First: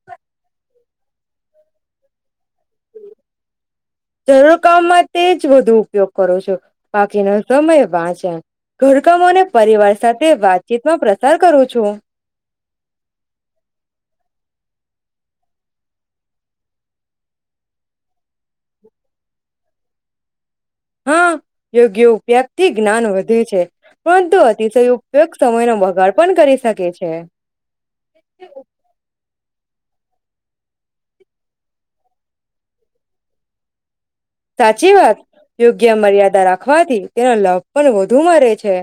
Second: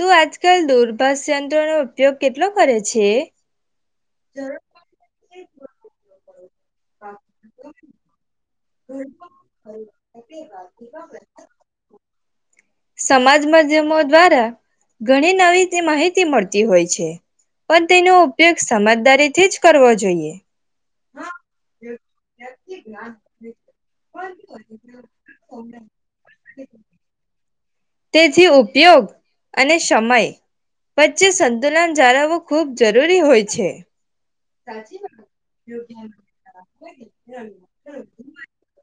તો આજકાલ દૂરભસ યંત્રો નો ઉપયોગ કેટલો કરે છે. જરૂર કામમાં તે જ વધુ ઉપયોગ કરો છો બાકીનો સમય વાંચે. વાતચીતમાં પ્રસાર કરું છું [inaudible] સમાજ માધ્યમો દ્વારા. ઘણી નવી તે માહિતી મળતી હોય છે પણ તેનો ઉપયોગ સમજદારીથી જ કરવો જોઈએ. હા યોગ્ય ઉપયોગ થી જ્ઞાન વધે. પરંતુ અતિશય ઉપયોગ સમયનો બગાડ પણ કરી શકે છે. તેથી ઉપયોગ. અને સમય વચ્ચે સંતુલન જાળવવું ખૂબ જરૂરી હોય છે. સાચી વાત યોગ્ય મર્યાદા રાખવાથી તેનો લભ પણ વધુ મરે છે.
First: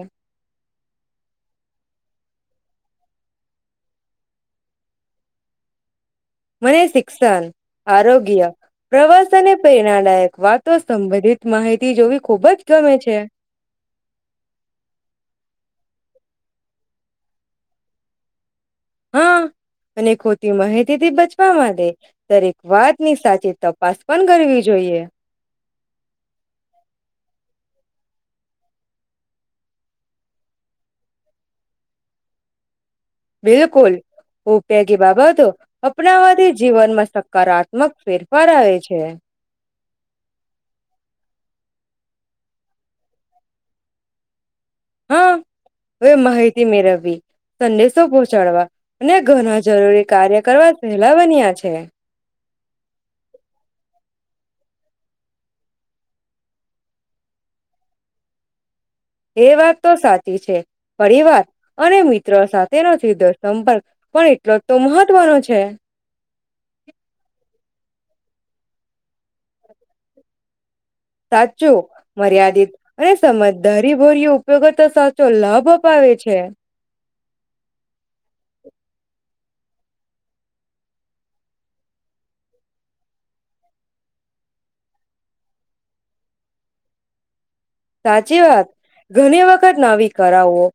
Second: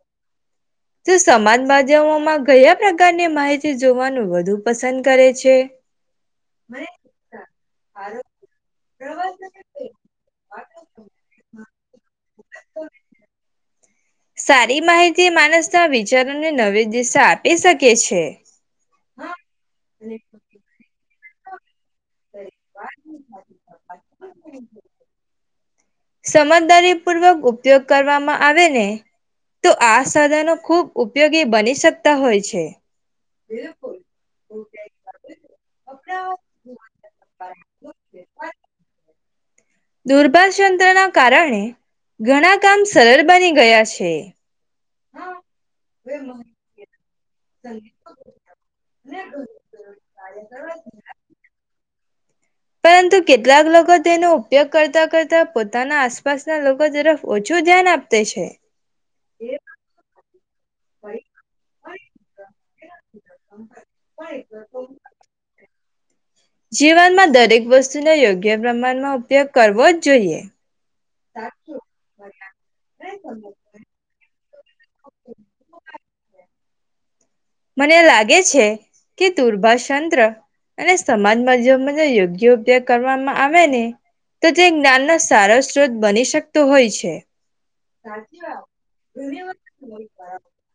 તો સમાજ માધ્યમોમાં ગયા પ્રકારની માહિતી જોવાનું વધુ પસંદ કરે છે. મને શિક્ષણ, આરોગ્ય, પ્રવાસ અને પ્રેરણાદાયક વાતો સંબંધિત માહિતી જોવી ખુબ જ ગમે છે. સારી માહિતી માણસના વિચારોને નવી દિશા આપી શકે છે. હા, અને ખોટી માહિતી થી બચ વા માટે દરેક વાતની સાચી તપાસ પણ કરવી જોઈએ. સમજદારી પૂર્વક ઉપયોગ કરવામાં આવે ને તો આ સાધનો ખુબ ઉપયોગી બની શકતા હોય છે. બિલકુલ. ઉપયોગી બાબતો. અપનાવાથી જીવનમાં. સકારાત્મક ફેરફાર આવે છે. દુર્ભાશયંત્ર ના કારણે ઘણા કામ સરળ બની ગયા છે. હા, હવે માહિતી મેળવવી, સંદેશો પહોંચાડવા અને ઘણા જરૂરી કાર્ય કરવા પહેલા બન્યા છે. પરંતુ કેટલાક લોકો તેનો ઉપયોગ કરતા કરતા પોતાના આસપાસના લોકો તરફ ઓછું ધ્યાન આપે છે. એ વાત તો સાચી છે, પરિવાર અને મિત્રો સાથેનો સીધો સંપર્ક પણ એટલો તો મહત્વનો છે. જીવનમાં દરેક વસ્તુનો યોગ્ય પ્રમાણમાં ઉપયોગ કરવો જ જોઈએ. સાચો, મર્યાદિત અને સમજદારી ભર્યો. ઉપયોગોતો સાચો લાભ અપાવે છે. મને લાગે છે કે દુર્ભાષંત્ર અને સમાજમાં જે યોગ્ય ઉપયોગ કરવામાં આવે ને તો તે જ્ઞાનનો સારો સ્ત્રોત બની શકતો હોય છે. સાચી વાત ઘણી વખત નવી કળાઓ,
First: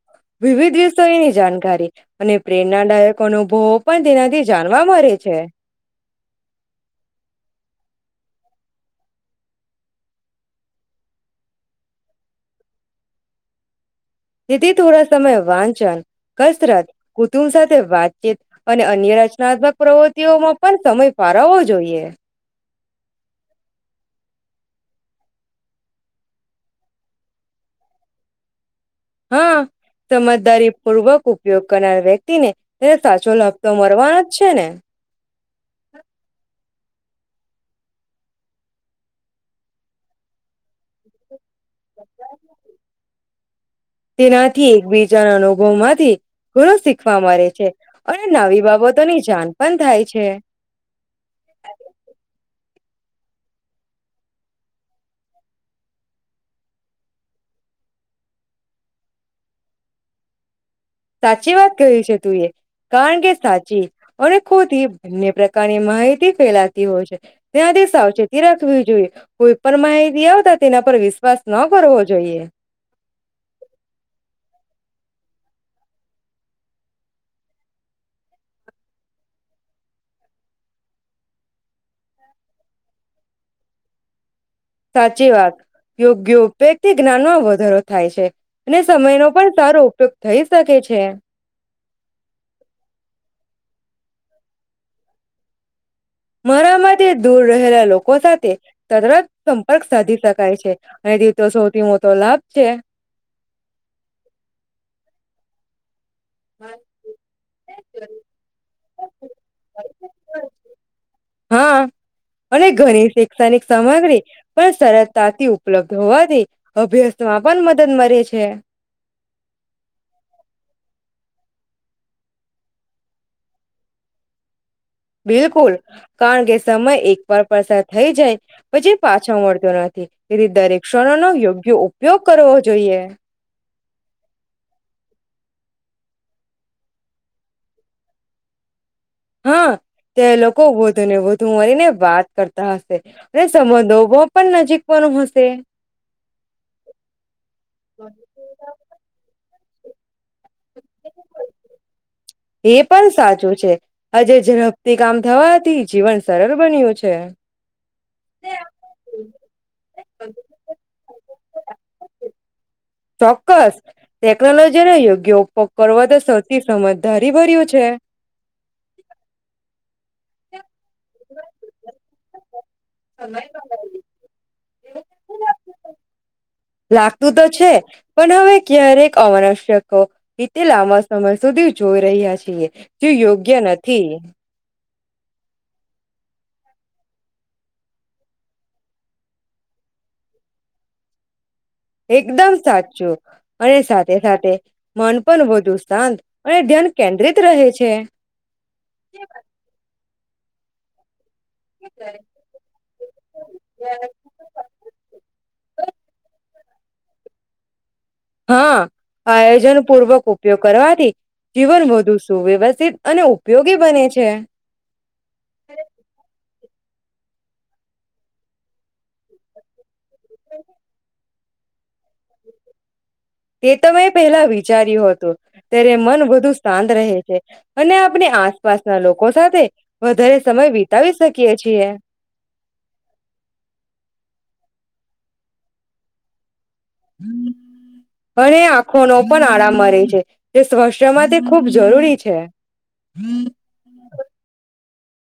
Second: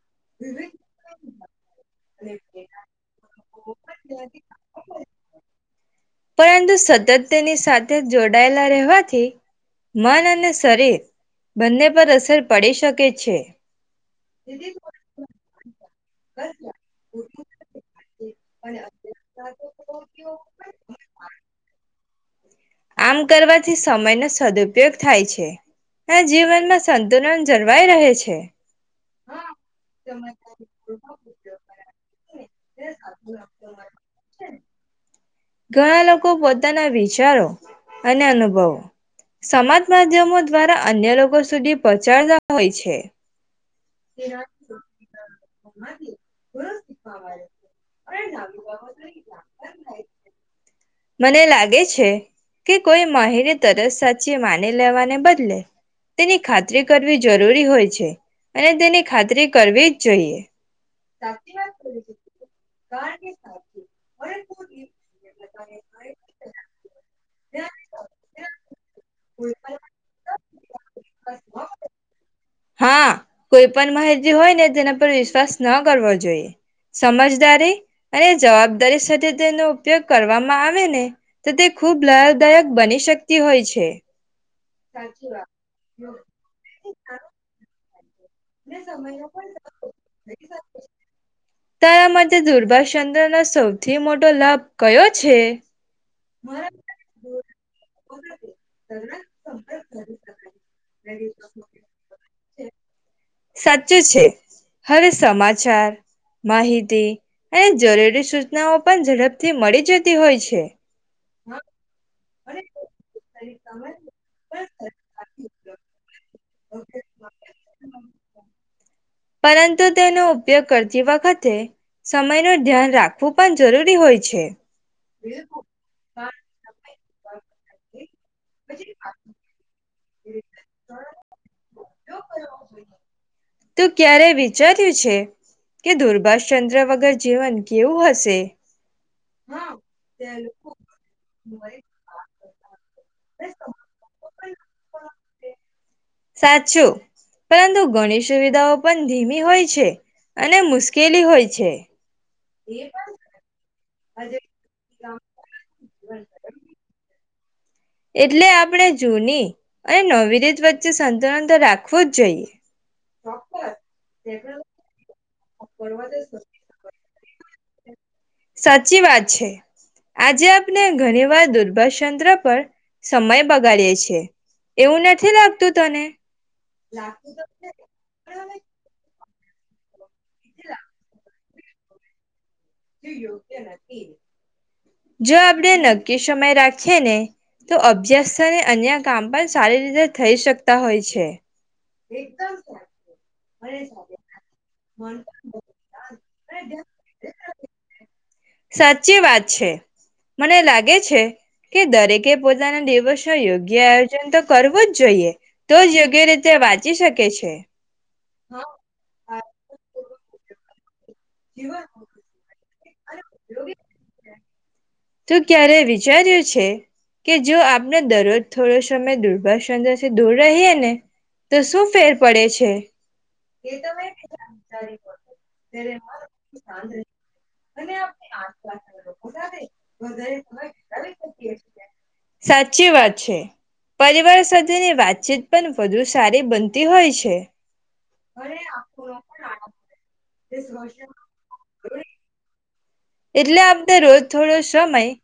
વિવિધ વિષયની જાણકારી. જાણકારી અને પ્રેરણાદાયક અનુભવ પણ તેનાથી જાણવા મળે છે. પરંતુ સતત તેની સાથે જોડાયેલા રહેવાથી મન અને શરીર બંને પર અસર પડી શકે છે. તેથી થોડા સમય વાંચન, કસરત, કુટુંબ સાથે વાતચીત અને અન્ય રચનાત્મક પ્રવૃત્તિઓમાં પણ સમય વારવો જોઈએ. એ. આમ કરવાથી સમયનો સદુપયોગ થાય છે, અને જીવનમાં સંતુલન જળવાઈ રહે છે. હા, સમજદારીપૂર્વક ઉપયોગ કરનાર વ્યક્તિને તેને સાચો લાભતો મળવાનો જ છે ને? ઘણા લોકો પોતાના વિચારો અને અનુભવો સમાજમાધ્યમો દ્વારા અન્ય લોકો સુ સુધી પહોંચાડતા હોય છે. તેનાથી એકબીજાના અનુભવ માંથી ઘણું શીખવા મળે છે અને નવી બાબતોની જાણ પણ થાય છે. મને લાગે છે. કે કોઈ માહિતી તરત સાચી માની લેવાને બદલે તેની ખાતરી કરવી જરૂરી હોય છે અને તેની ખાતરી કરવી જ જોઈએ. સાચી વાત ક છે તું એ કારણ કે સાચી અને ખુ થી બંને પ્રકારની. માહિતી ફેલાતી હોય છે ત્યાંથી સાવચેતી રાખવી જોઈએ કોઈ પણ માહિતી આવતા તેના પર વિશ્વાસ ન કરવો જોઈએ. હા કોઈ પણ માહિતી હોય ને તેના પર વિશ્વાસ ન કરવો જોઈએ સમજદારી અને જવાબદારી સાથે તેનો ઉપયોગ કરવામાં આવે ને તો તે ખૂબ લાભદાયક બની શકતી હોય છે. સાચી વાત યોગ્યેથી જ્ઞાનમાં વધારો. થાય છે. અને સમયનો પણ સારો ઉપયોગ થઈ શકે છે. તારા માટે દુર્ભાચંદ્રનોો સૌથી મોટો લાભ કયો છે. મારામાં તે દૂર રહેલા લોકો સાથે તદત સંપર્ક સાધી શકાય છે અને તે તો સૌથી મોટો લાભ છે. સાચું છે હવે સમાચાર. માહિતી અને જરૂરી સૂચનાઓ પણ ઝડપથી મળી જતી હોય છે. હા અને ઘણી શૈક્ષણિક સામગ્રી પણ અભ્યાસ માં પણ મદદ મળે છે. પરંતુ તેનો ઉપયોગ કરતી વખતે. સમય ન ધ્યાન રાખવું પણ જરૂરી હોય છે. બિલકુલ કારણ કે સમય એક. પરપરસાર થઈ જાય. પછી પાછા મળતો નથી. એથી દરેક ક્ષણો નો યોગ્ય ઉપયોગ કરવો જોઈએ. તું ક્યારે વિચાર્યું છે કે દુર્ભાષચંદ્ર વગર જીવન કેવું હશે. હા. તે લોકો વધુ ને વધુ મારી ને વાત. કરતા હશે સંંધોભો પણ નજીક વાનું હશે. સાચું પરંતુ ગણી સુવિધાઓ પણ ધીમી હોય. છે. અને મુશ્કેલી હોય છે એ પણ સાચું છે હજે ઝડપથી કામ થવાથી જીવન સરળ બન્યું છે. એટલે આપણે જૂની અને નવીરીત વચ્ચે સંતુલન તો રાખવું જ જોઈએ. ચોક્કસ ટેકનોલોજીનો યોગ્ય ઉપયોગ કરવા તો સૌથી સમજદારી ભર્યું છે. છે. સાચી વાત છે આજે આપ. ઘણી વાર દુર્ભંત્ર પર સમય બગાડીએે છે એવું નથી લાગતું તને. અમાનસ્યકો. એતે લાબા સમય. સુધી જોઈ રહ્યા છીએ. જો યોગ્ય નથી. જો આપણે નક્કી શમય રાખીએ ને તો અભ્યાસરે અન્ય કામ પણ સારી રીતે થઈ શકતા હોય છે. એકદમ સાચું અને સાથે સાથે મન પણ વધુ શાંત અને ધ્યાન કેન્દ્રિત રહે. છે. સાચી વાત છે. મને લાગે છે. કે દરેકે પોતાના દિવશો યોગ્ય આયોજન તો કરવું જ જોઈએ તો જ યોગ્ય રીતે વા ચી શકે છે. હા આયોજન પૂર્વક ઉપયોગ કરવાથી જીવન વધુ સુવ્યવસ્થિત અને ઉપયોગી બને છે. તું ક્યારે વિચાર્યું છે કે જો આપણે દરરોજ થોડો સમય દુર્ભાષ યંત્રથી દૂર રહીએ ને તો શું ફેર પડે છે? તેતો મેં પહેલા વિચાર્યું હતું ત્યારે મન વધુ શાંત રહે છે અને આપણે આસપાસના લોકો સાથે વધારે સમય વિતાવી શકીએ છીએ. [inaudible] તેની વાતચીત પણ વધુ સારી બન અને આંખોનો પણ આરામ મળે છે જે સ્વા માટે ખૂબ જરૂરી છે. એટલે આમ તો રોજ થોડો સમય [inaudible]